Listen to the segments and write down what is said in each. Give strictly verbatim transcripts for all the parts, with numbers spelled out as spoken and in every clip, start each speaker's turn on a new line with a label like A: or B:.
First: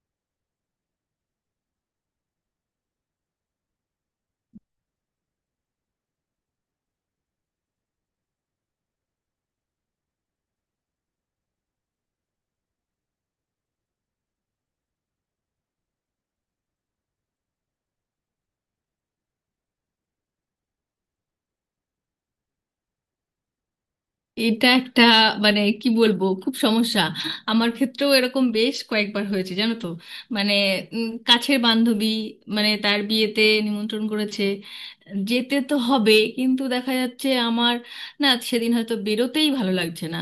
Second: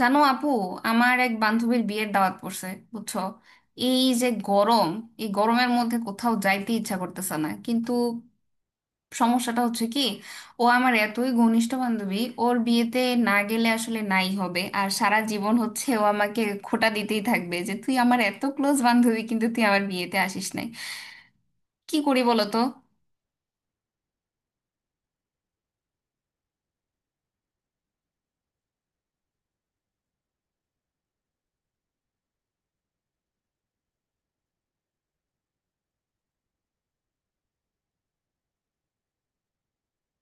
A: জানো আপু, আমার এক বান্ধবীর বিয়ের দাওয়াত পড়ছে, বুঝছো? এই যে গরম, এই গরমের মধ্যে কোথাও যাইতে ইচ্ছা করতেছে না, কিন্তু সমস্যাটা হচ্ছে কি, ও আমার এতই ঘনিষ্ঠ বান্ধবী, ওর বিয়েতে না গেলে আসলে নাই হবে। আর সারা জীবন হচ্ছে ও আমাকে খোঁটা দিতেই থাকবে যে তুই আমার এত ক্লোজ বান্ধবী, কিন্তু তুই আমার বিয়েতে আসিস নাই। কি করি বলো তো?
B: এটা একটা মানে কি বলবো, খুব সমস্যা। আমার ক্ষেত্রেও এরকম বেশ কয়েকবার হয়েছে, জানো তো। মানে, উম, কাছের বান্ধবী, মানে তার বিয়েতে নিমন্ত্রণ করেছে, যেতে তো হবে। কিন্তু দেখা যাচ্ছে আমার না, সেদিন হয়তো বেরোতেই ভালো লাগছে না,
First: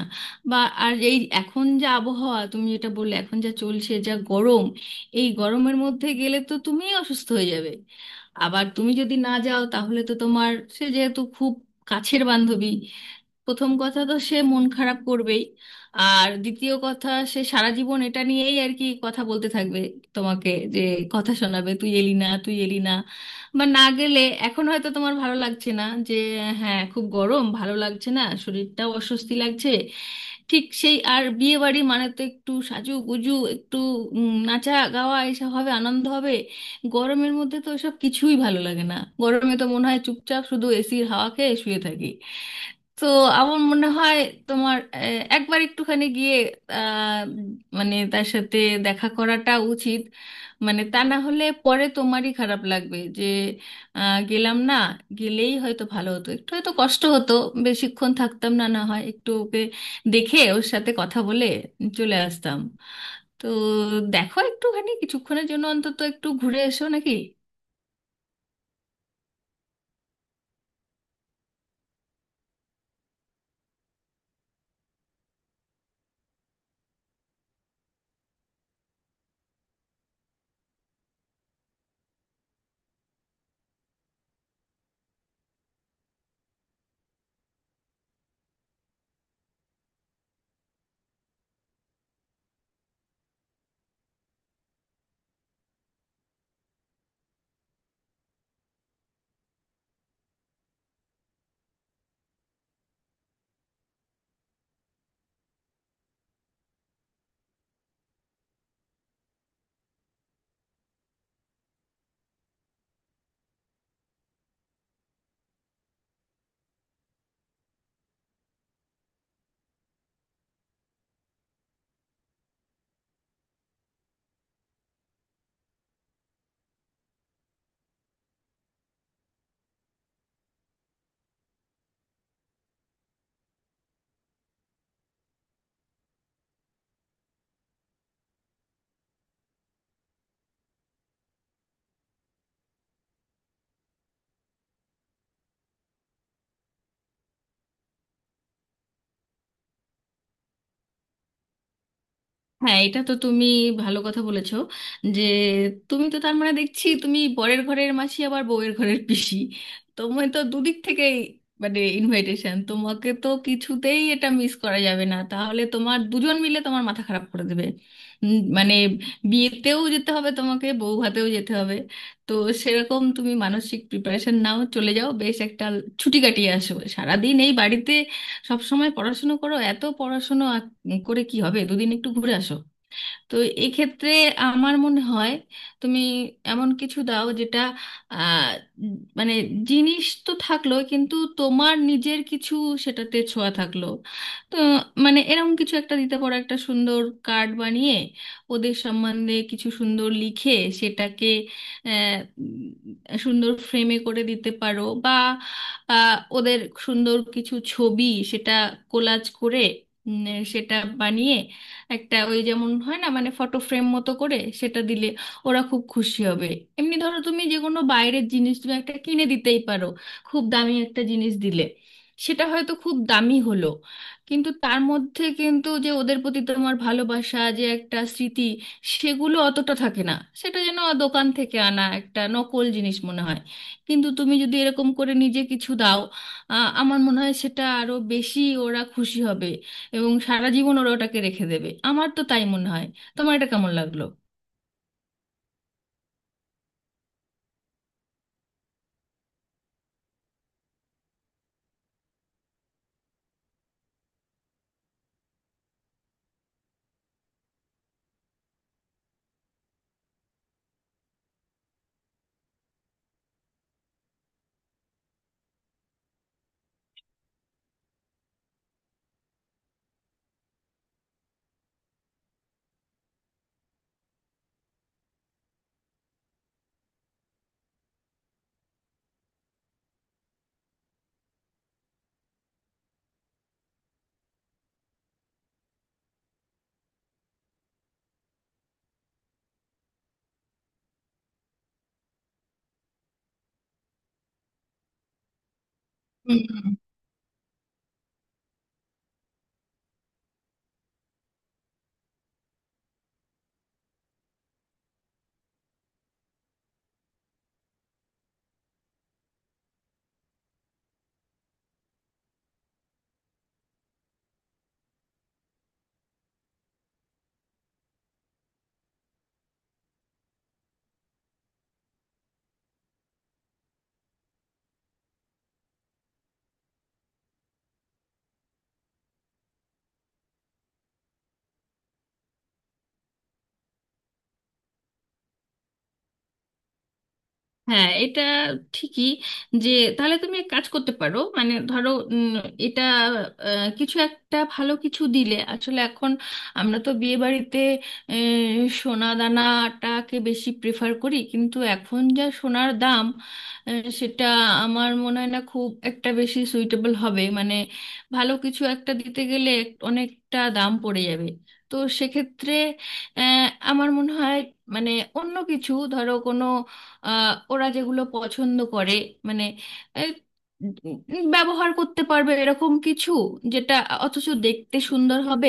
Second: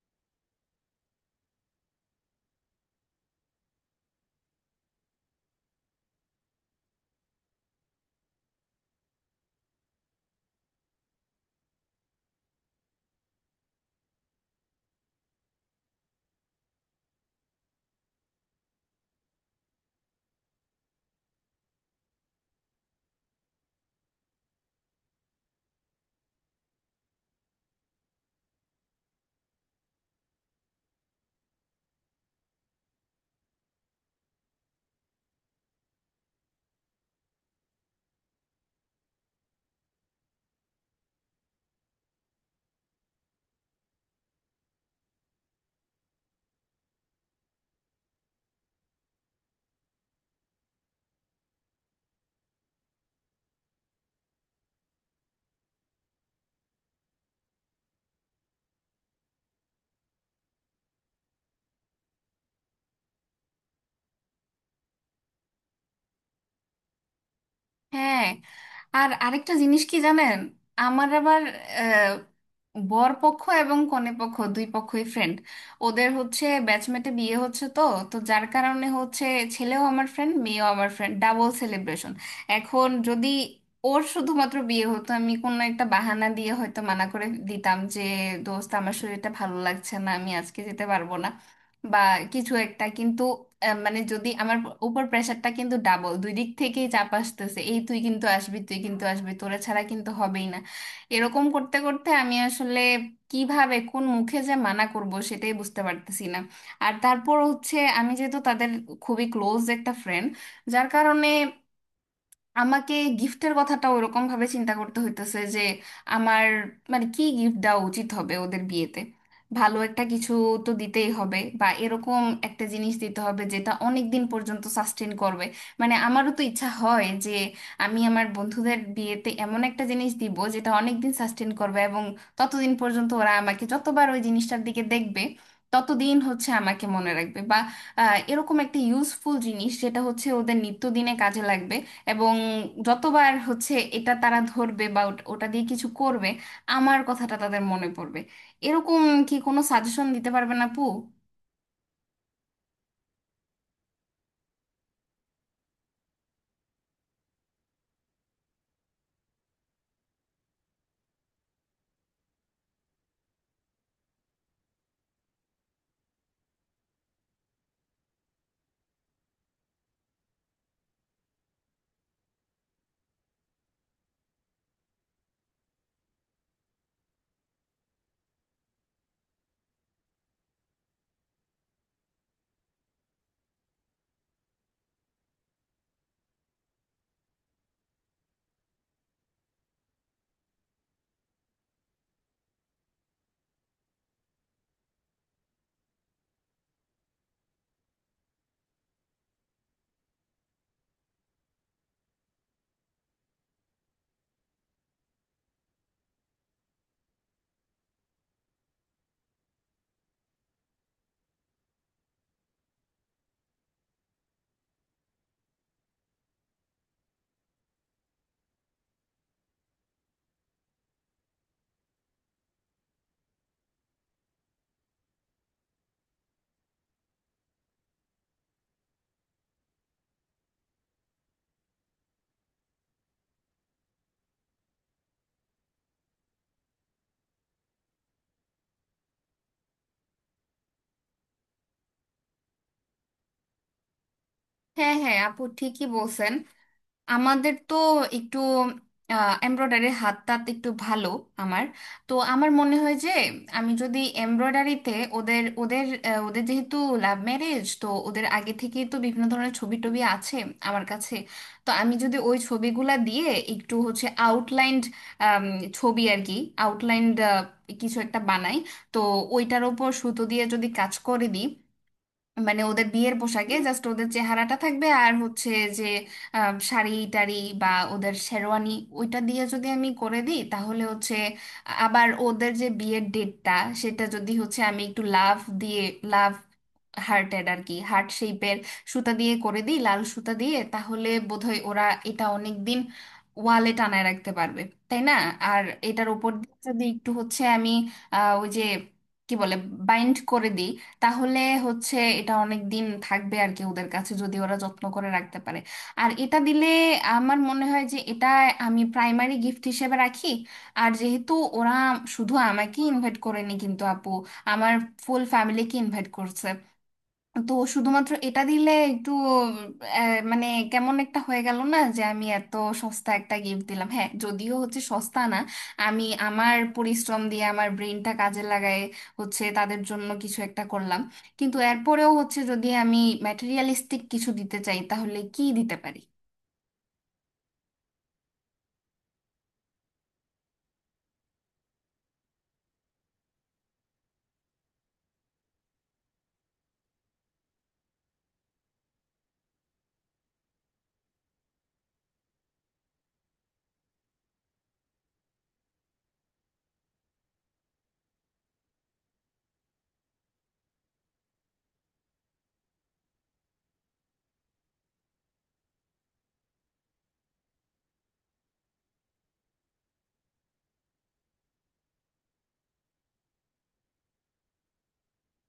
B: বা আর এই এখন যা আবহাওয়া, তুমি যেটা বললে, এখন যা চলছে, যা গরম, এই গরমের মধ্যে গেলে তো তুমিই অসুস্থ হয়ে যাবে। আবার তুমি যদি না যাও তাহলে তো তোমার, সে যেহেতু খুব কাছের বান্ধবী, প্রথম কথা তো সে মন খারাপ করবেই। আর দ্বিতীয় কথা, সে সারা জীবন এটা নিয়েই আর কি কথা বলতে থাকবে, তোমাকে যে কথা শোনাবে, তুই এলি না, তুই এলি না। বা না গেলে এখন হয়তো তোমার ভালো লাগছে না যে হ্যাঁ, খুব গরম, ভালো লাগছে না, শরীরটাও অস্বস্তি লাগছে, ঠিক সেই। আর বিয়ে বাড়ি মানে তো একটু সাজুগুজু, একটু উম, নাচা গাওয়া, এসব হবে, আনন্দ হবে। গরমের মধ্যে তো এসব কিছুই ভালো লাগে না, গরমে তো মনে হয় চুপচাপ শুধু এসির হাওয়া খেয়ে শুয়ে থাকি। তো আমার মনে হয় তোমার আহ, একবার একটুখানি গিয়ে, আহ, মানে তার সাথে দেখা করাটা উচিত। মানে তা না হলে পরে তোমারই খারাপ লাগবে যে আহ, গেলাম না, গেলেই হয়তো ভালো হতো, একটু হয়তো কষ্ট হতো, বেশিক্ষণ থাকতাম না, না হয় একটু ওকে দেখে ওর সাথে কথা বলে চলে আসতাম। তো দেখো, একটুখানি কিছুক্ষণের জন্য অন্তত একটু ঘুরে এসো, নাকি?
A: হ্যাঁ, আর আরেকটা জিনিস কি জানেন, আমার আবার আহ, বর পক্ষ এবং কনে পক্ষ, দুই পক্ষই ফ্রেন্ড। ওদের হচ্ছে ব্যাচমেটে বিয়ে হচ্ছে তো, তো যার কারণে হচ্ছে ছেলেও আমার ফ্রেন্ড, মেয়েও আমার ফ্রেন্ড, ডাবল সেলিব্রেশন। এখন যদি ওর শুধুমাত্র বিয়ে হতো, আমি কোনো একটা বাহানা দিয়ে হয়তো মানা করে দিতাম যে দোস্ত আমার শরীরটা ভালো লাগছে না, আমি আজকে যেতে পারবো না বা কিছু একটা। কিন্তু আহ, মানে যদি আমার উপর প্রেশারটা, কিন্তু ডাবল দুই দিক থেকেই চাপ আসতেছে, এই তুই কিন্তু আসবি, তুই কিন্তু আসবি, তোরা ছাড়া কিন্তু হবেই না। এরকম করতে করতে আমি আসলে কিভাবে কোন মুখে যে মানা করব সেটাই বুঝতে পারতেছি না। আর তারপর হচ্ছে আমি যেহেতু তাদের খুবই ক্লোজ একটা ফ্রেন্ড, যার কারণে আমাকে গিফটের কথাটা ওরকম ভাবে চিন্তা করতে হইতেছে। যে আমার মানে কি গিফট দেওয়া উচিত হবে ওদের বিয়েতে। ভালো একটা কিছু তো দিতেই হবে, বা এরকম একটা জিনিস দিতে হবে যেটা অনেক দিন পর্যন্ত সাস্টেন করবে। মানে আমারও তো ইচ্ছা হয় যে আমি আমার বন্ধুদের বিয়েতে এমন একটা জিনিস দিব যেটা অনেক দিন সাস্টেন করবে, এবং ততদিন পর্যন্ত ওরা আমাকে যতবার ওই জিনিসটার দিকে দেখবে ততদিন হচ্ছে আমাকে মনে রাখবে। বা আহ, এরকম একটা ইউজফুল জিনিস যেটা হচ্ছে ওদের নিত্যদিনে কাজে লাগবে, এবং যতবার হচ্ছে এটা তারা ধরবে বা ওট- ওটা দিয়ে কিছু করবে আমার কথাটা তাদের মনে পড়বে, এরকম কি কোনো সাজেশন দিতে পারবেন আপু?
B: হ্যাঁ, এটা তো তুমি ভালো কথা বলেছো, যে তুমি তো তার মানে, দেখছি তুমি বরের ঘরের মাসি আবার বউয়ের ঘরের পিসি। তোমার তো দুদিক থেকেই মানে ইনভাইটেশন, তোমাকে তো কিছুতেই এটা মিস করা যাবে না, তাহলে তোমার দুজন মিলে তোমার মাথা খারাপ করে দেবে। উম, মানে বিয়েতেও যেতে হবে তোমাকে, বউ ভাতেও যেতে হবে। তো সেরকম তুমি মানসিক প্রিপারেশন নাও, চলে যাও, বেশ একটা ছুটি কাটিয়ে আসো। সারাদিন এই বাড়িতে সব সময় পড়াশুনো করো, এত পড়াশুনো আ- করে কি হবে, দুদিন একটু ঘুরে আসো। তো এক্ষেত্রে আমার মনে হয় তুমি এমন কিছু দাও যেটা, আহ, মানে জিনিস তো থাকলো কিন্তু তোমার নিজের কিছু সেটাতে ছোঁয়া থাকলো। তো মানে এরকম কিছু একটা দিতে পারো, একটা সুন্দর কার্ড বানিয়ে ওদের সম্বন্ধে কিছু সুন্দর লিখে, সেটাকে আহ, উম, সুন্দর ফ্রেমে করে দিতে পারো। বা আহ, ওদের সুন্দর কিছু ছবি সেটা কোলাজ করে, উম, সেটা বানিয়ে একটা, ওই যেমন হয় না মানে ফটো ফ্রেম মতো করে সেটা দিলে ওরা খুব খুশি হবে। এমনি ধরো তুমি যে কোনো বাইরের জিনিস তুমি একটা কিনে দিতেই পারো, খুব দামি একটা জিনিস দিলে সেটা হয়তো খুব দামি হলো, কিন্তু তার মধ্যে কিন্তু যে ওদের প্রতি তোমার ভালোবাসা, যে একটা স্মৃতি, সেগুলো অতটা থাকে না। সেটা যেন দোকান থেকে আনা একটা নকল জিনিস মনে হয়। কিন্তু তুমি যদি এরকম করে নিজে কিছু দাও, আ, আমার মনে হয় সেটা আরো বেশি ওরা খুশি হবে এবং সারা জীবন ওরা ওটাকে রেখে দেবে। আমার তো তাই মনে হয়, তোমার এটা কেমন লাগলো?
A: হ্যাঁ হ্যাঁ আপু, ঠিকই বলছেন। আমাদের তো একটু এমব্রয়ডারি হাত টাত একটু ভালো। আমার তো আমার মনে হয় যে আমি যদি এমব্রয়ডারিতে ওদের ওদের আহ, ওদের যেহেতু লাভ ম্যারেজ, তো ওদের আগে থেকেই তো বিভিন্ন ধরনের ছবি টবি আছে আমার কাছে। তো আমি যদি ওই ছবিগুলা দিয়ে একটু হচ্ছে আউটলাইন্ড ছবি আর কি, আউটলাইন্ড কিছু একটা বানাই, তো ওইটার ওপর সুতো দিয়ে যদি কাজ করে দিই, মানে ওদের বিয়ের পোশাকে জাস্ট ওদের চেহারাটা থাকবে আর হচ্ছে যে আম, শাড়ি টাড়ি বা ওদের শেরওয়ানি, ওইটা দিয়ে যদি আমি করে দিই তাহলে হচ্ছে। আবার ওদের যে বিয়ের ডেটটা, সেটা যদি হচ্ছে আমি একটু লাভ দিয়ে, লাভ হার্টের আর কি, হার্ট শেপের সুতা দিয়ে করে দিই, লাল সুতা দিয়ে, তাহলে বোধহয় ওরা এটা অনেক দিন ওয়ালে টানায় রাখতে পারবে, তাই না? আর এটার উপর দিয়ে যদি একটু হচ্ছে আমি আহ, ওই যে কি বলে বাইন্ড করে দিই, তাহলে হচ্ছে এটা অনেক দিন থাকবে আর কি, ওদের কাছে যদি ওরা যত্ন করে রাখতে পারে। আর এটা দিলে আমার মনে হয় যে এটা আমি প্রাইমারি গিফট হিসেবে রাখি। আর যেহেতু ওরা শুধু আমাকে ইনভাইট করেনি কিন্তু আপু, আমার ফুল ফ্যামিলিকে ইনভাইট করছে, তো শুধুমাত্র এটা দিলে একটু আহ, মানে কেমন একটা হয়ে গেল না, যে আমি এত সস্তা একটা গিফট দিলাম। হ্যাঁ, যদিও হচ্ছে সস্তা না, আমি আমার পরিশ্রম দিয়ে আমার ব্রেনটা কাজে লাগায় হচ্ছে তাদের জন্য কিছু একটা করলাম, কিন্তু এরপরেও হচ্ছে যদি আমি ম্যাটেরিয়ালিস্টিক কিছু দিতে চাই, তাহলে কি দিতে পারি?
B: হ্যাঁ, এটা ঠিকই যে, তাহলে তুমি এক কাজ করতে পারো। মানে ধরো, উম, এটা আহ, কিছু একটা ভালো কিছু দিলে, আসলে এখন আমরা তো বিয়ে বাড়িতে আহ, সোনা দানাটাকে বেশি প্রেফার করি, কিন্তু এখন যা সোনার দাম, আহ, সেটা আমার মনে হয় না খুব একটা বেশি সুইটেবল হবে। মানে ভালো কিছু একটা দিতে গেলে এক- অনেকটা দাম পড়ে যাবে। তো সেক্ষেত্রে আহ, আমার মনে হয় মানে অন্য কিছু, ধরো কোনো আহ, ওরা যেগুলো পছন্দ করে, মানে এই, উম, উম, ব্যবহার করতে পারবে এরকম কিছু যেটা অথচ দেখতে সুন্দর হবে,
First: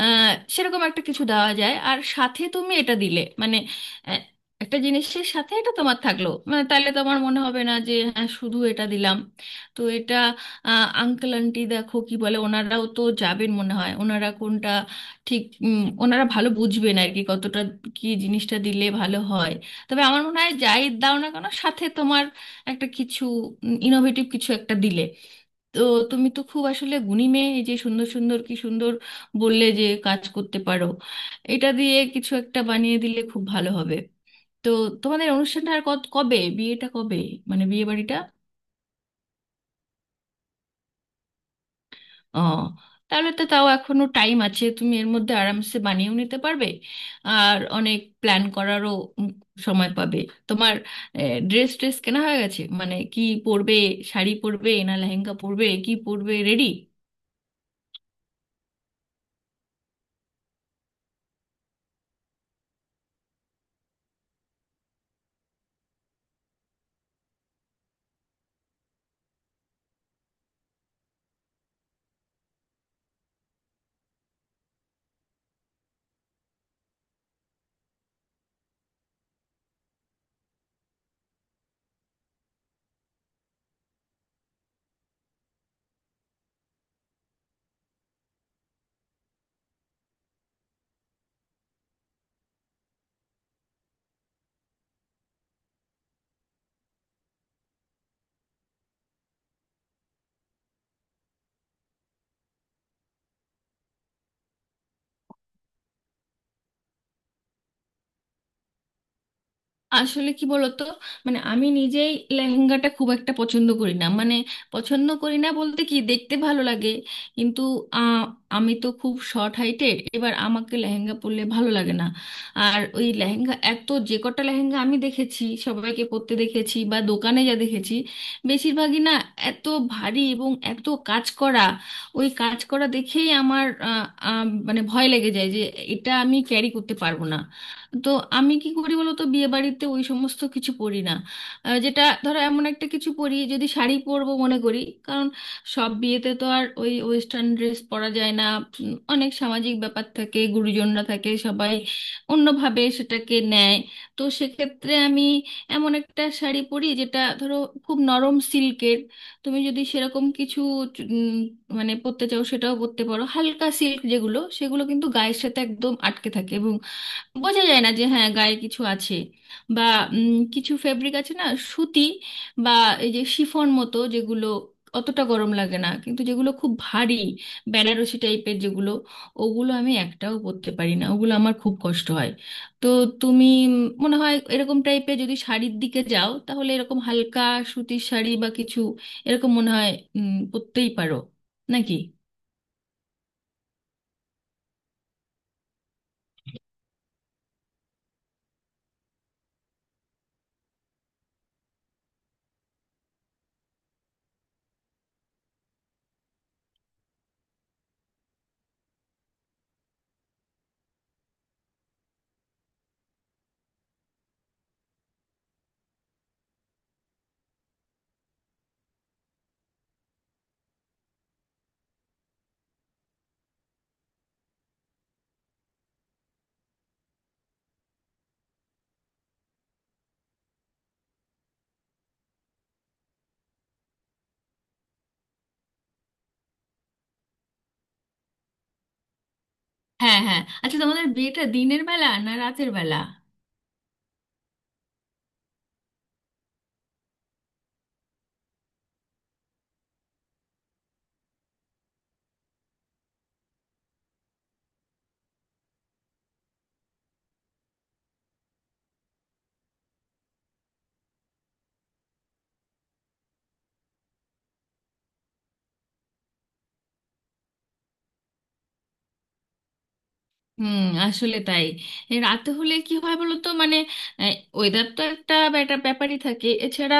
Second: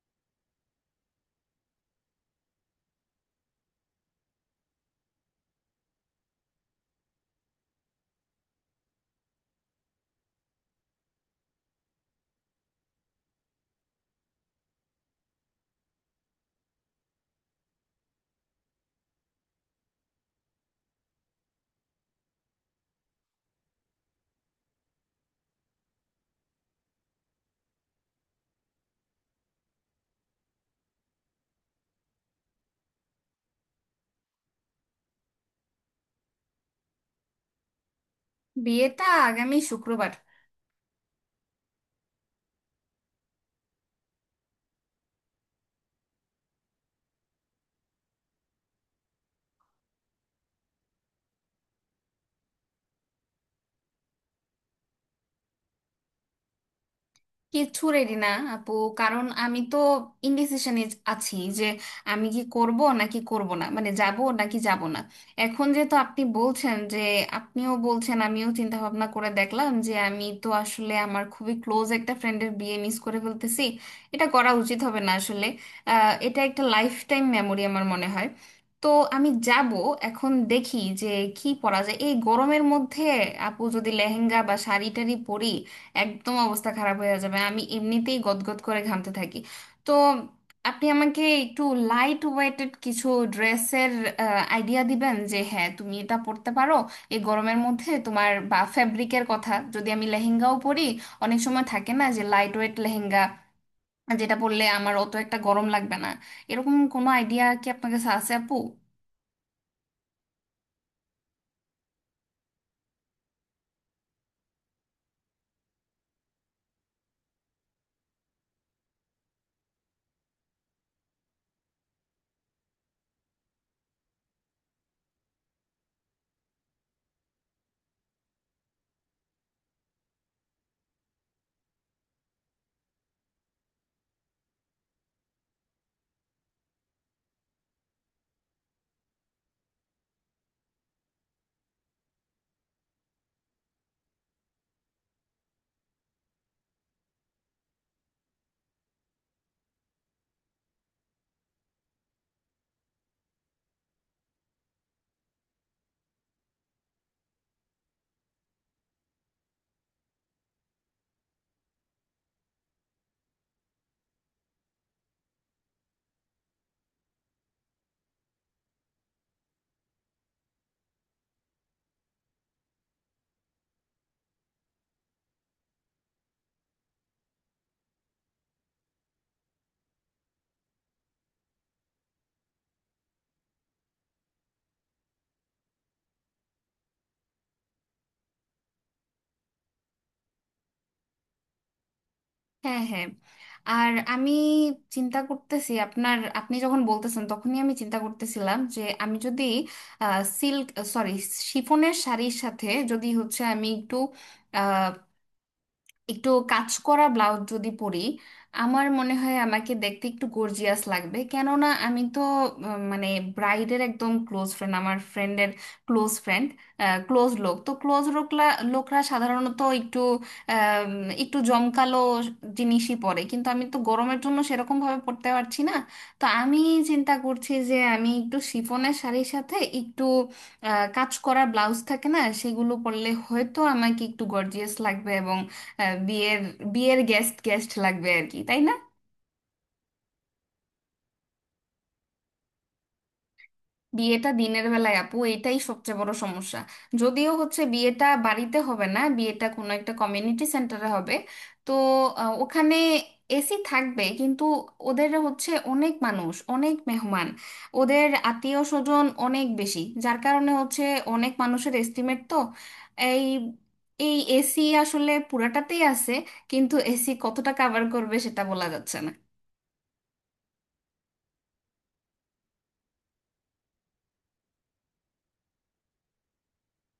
B: আহ, সেরকম একটা কিছু দেওয়া যায়। আর সাথে তুমি এটা দিলে মানে, আহ, একটা জিনিসের সাথে এটা তোমার থাকলো মানে, তাহলে তোমার মনে হবে না যে হ্যাঁ শুধু এটা দিলাম। তো এটা আঙ্কেল আন্টি দেখো কি বলে, ওনারাও তো যাবেন মনে হয়, ওনারা কোনটা ঠিক উম, ওনারা ভালো বুঝবেন আর কি, কতটা কি জিনিসটা দিলে ভালো হয়। তবে আমার মনে হয় যাই দাও না কেন, সাথে তোমার একটা কিছু ইনোভেটিভ কিছু একটা দিলে। তো তুমি তো খুব আসলে গুণী মেয়ে, এই যে সুন্দর সুন্দর কি সুন্দর বললে যে কাজ করতে পারো, এটা দিয়ে কিছু একটা বানিয়ে দিলে খুব ভালো হবে। তো তোমাদের অনুষ্ঠানটা আর কত- কবে, বিয়েটা কবে, মানে বিয়ে বাড়িটা?
A: বিয়েটা আগামী শুক্রবার।
B: ও, তাহলে তো তাও এখনো টাইম আছে, তুমি এর মধ্যে আরামসে বানিয়েও নিতে পারবে আর অনেক প্ল্যান করারও উম সময় পাবে। তোমার ড্রেস ট্রেস কেনা হয়ে গেছে? মানে কি পরবে, শাড়ি পরবে না লেহেঙ্গা পরবে, কি পরবে, রেডি?
A: কিছু রেডি না আপু, কারণ আমি তো ইনডিসিশনে আছি যে আমি কি করব নাকি করব না, মানে যাব নাকি যাব না। এখন যেহেতু আপনি বলছেন যে, আপনিও বলছেন, আমিও চিন্তা ভাবনা করে দেখলাম যে আমি তো আসলে আমার খুবই ক্লোজ একটা ফ্রেন্ডের বিয়ে মিস করে ফেলতেছি, এটা করা উচিত হবে না আসলে। আহ, এটা একটা লাইফ টাইম মেমোরি আমার মনে হয়। তো আমি যাব। এখন দেখি যে কি পরা যায় এই গরমের মধ্যে। আপু যদি লেহেঙ্গা বা শাড়ি টাড়ি পরি, একদম অবস্থা খারাপ হয়ে যাবে, আমি এমনিতেই গদগদ করে ঘামতে থাকি। তো আপনি আমাকে একটু লাইট ওয়েটেড কিছু ড্রেসের আইডিয়া দিবেন যে হ্যাঁ তুমি এটা পরতে পারো এই গরমের মধ্যে তোমার, বা ফ্যাব্রিকের কথা যদি আমি লেহেঙ্গাও পরি, অনেক সময় থাকে না যে লাইট ওয়েট লেহেঙ্গা যেটা পরলে আমার অত একটা গরম লাগবে না, এরকম কোনো আইডিয়া কি আপনার কাছে আছে আপু?
B: আসলে কি বলতো, মানে আমি নিজেই লেহেঙ্গাটা খুব একটা পছন্দ করি না। মানে পছন্দ করি না বলতে কি, দেখতে ভালো লাগে কিন্তু আহ, আমি তো খুব শর্ট হাইটের, এবার আমাকে লেহেঙ্গা পরলে ভালো লাগে না। আর ওই লেহেঙ্গা, এত যে কটা লেহেঙ্গা আমি দেখেছি সবাইকে পরতে দেখেছি বা দোকানে যা দেখেছি, বেশিরভাগই না এত ভারী এবং এত কাজ করা, ওই কাজ করা দেখেই আমার আহ, আহ, মানে ভয় লেগে যায় যে এটা আমি ক্যারি করতে পারবো না। তো আমি কি করি বলতো, বিয়ে বাড়িতে ওই সমস্ত কিছু পরি না, আহ, যেটা ধরো এমন একটা কিছু পরি, যদি শাড়ি পরবো মনে করি। কারণ সব বিয়েতে তো আর ওই ওয়েস্টার্ন ড্রেস পরা যায় না, উম, অনেক সামাজিক ব্যাপার থাকে, গুরুজনরা থাকে, সবাই অন্যভাবে সেটাকে নেয়। তো সেক্ষেত্রে আমি এমন একটা শাড়ি পরি যেটা ধরো খুব নরম সিল্কের। তুমি যদি সেরকম কিছু উম, মানে পরতে চাও, সেটাও পরতে পারো। হালকা সিল্ক যেগুলো, সেগুলো কিন্তু গায়ের সাথে একদম আটকে থাকে, বোঝা যায় না যে হ্যাঁ গায়ে কিছু আছে। বা উম, কিছু ফেব্রিক আছে না, সুতি বা এই যে শিফন মতো যেগুলো, অতটা গরম লাগে না। কিন্তু যেগুলো খুব ভারী বেনারসি টাইপের যেগুলো, ওগুলো আমি একটাও পরতে পারি না, ওগুলো আমার খুব কষ্ট হয়। তো তুমি উম, মনে হয় এরকম টাইপের যদি শাড়ির দিকে যাও, তাহলে এরকম হালকা সুতির শাড়ি বা কিছু এরকম মনে হয় উম, পরতেই পারো, নাকি?
A: হ্যাঁ হ্যাঁ, আর আমি চিন্তা করতেছি আপনার, আপনি যখন বলতেছেন তখনই আমি চিন্তা করতেছিলাম যে আমি যদি সিল্ক, সরি, শিফনের শাড়ির সাথে যদি হচ্ছে আমি একটু, একটু কাজ করা ব্লাউজ যদি পরি, আমার মনে হয় আমাকে দেখতে একটু গর্জিয়াস লাগবে। কেননা আমি তো আহ, মানে ব্রাইডের একদম ক্লোজ ফ্রেন্ড, আমার ফ্রেন্ডের ক্লোজ ফ্রেন্ড, ক্লোজ লোক, তো ক্লোজ লোকরা লোকরা সাধারণত একটু আম, একটু জমকালো জিনিসই পরে, কিন্তু আমি তো গরমের জন্য সেরকম ভাবে পরতে পারছি না। তো আমি চিন্তা করছি যে আমি একটু শিফনের শাড়ির সাথে একটু আহ, কাজ করা ব্লাউজ থাকে না, সেগুলো পরলে হয়তো আমাকে একটু গর্জিয়াস লাগবে। হ্যাঁ, বিয়ের বিয়ের গেস্ট গেস্ট লাগবে আর কি, তাই না?
B: হ্যাঁ, হ্যাঁ, আচ্ছা, তোমাদের বিয়েটা দিনের বেলা না রাতের বেলা?
A: বিয়েটা দিনের বেলায় আপু, এটাই সবচেয়ে বড় সমস্যা। যদিও হচ্ছে বিয়েটা বাড়িতে হবে না, বিয়েটা কোনো একটা কমিউনিটি সেন্টারে হবে। তো আহ, ওখানে এসি থাকবে, কিন্তু ওদের হচ্ছে অনেক মানুষ, অনেক মেহমান, ওদের আত্মীয় স্বজন অনেক বেশি, যার কারণে হচ্ছে অনেক মানুষের এস্টিমেট তো, এই এই এসি আসলে পুরাটাতেই আছে, কিন্তু এসি কতটা কভার করবে সেটা বলা যাচ্ছে না।
B: হুম, আসলে তাই। এই রাতে হলে কি হয় বলো তো, মানে ওয়েদার তো একটা ব্যাটা- ব্যাপারই থাকে। এছাড়া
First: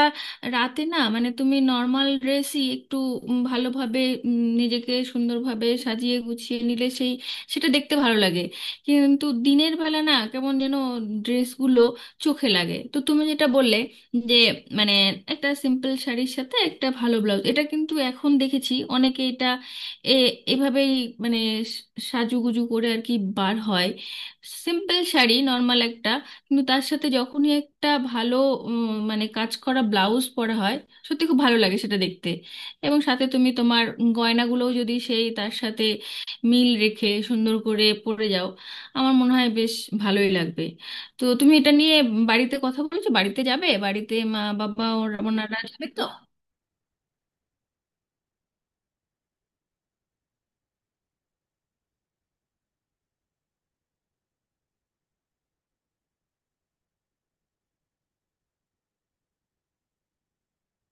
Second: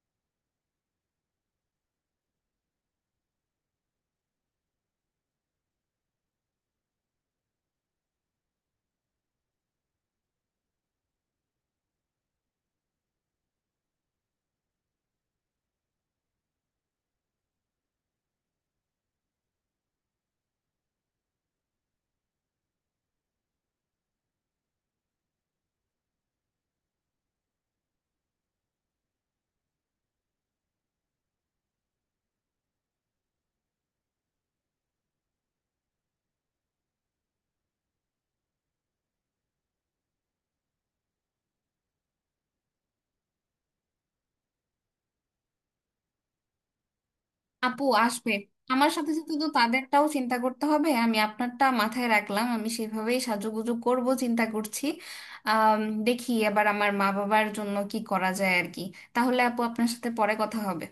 B: রাতে না মানে তুমি নর্মাল ড্রেসই একটু উম, ভালোভাবে উম, নিজেকে সুন্দরভাবে সাজিয়ে গুছিয়ে নিলে সেই, সেটা দেখতে ভালো লাগে। কিন্তু দিনের বেলা না কেমন যেন ড্রেসগুলো চোখে লাগে। তো তুমি যেটা বললে যে মানে একটা সিম্পল শাড়ির সাথে একটা ভালো ব্লাউজ, এটা কিন্তু এখন দেখেছি অনেকে এটা এ এভাবেই মানে স- সাজুগুজু করে আর কি বার হয়, সিম্পল শাড়ি নর্মাল একটা। কিন্তু তার সাথে যখনই একটা ভালো উম, মানে কাজ করা ব্লাউজ পরা হয়, সত্যি খুব ভালো লাগে সেটা দেখতে। এবং সাথে তুমি তোমার গয়নাগুলোও যদি সেই তার সাথে মিল রেখে সুন্দর করে পরে যাও, আমার মনে হয় বেশ ভালোই লাগবে। তো তুমি এটা নিয়ে বাড়িতে কথা বলেছো, বাড়িতে যাবে, বাড়িতে মা বাবা ওরা- ওনারা যাবে তো?
A: আপু আসবে, আমার সাথে সাথে তো তাদেরটাও চিন্তা করতে হবে। আমি আপনারটা মাথায় রাখলাম, আমি সেভাবেই সাজুগুজু করব চিন্তা করছি। আম, দেখি এবার আমার মা বাবার জন্য কি করা যায় আর কি। তাহলে আপু, আপনার সাথে পরে কথা হবে।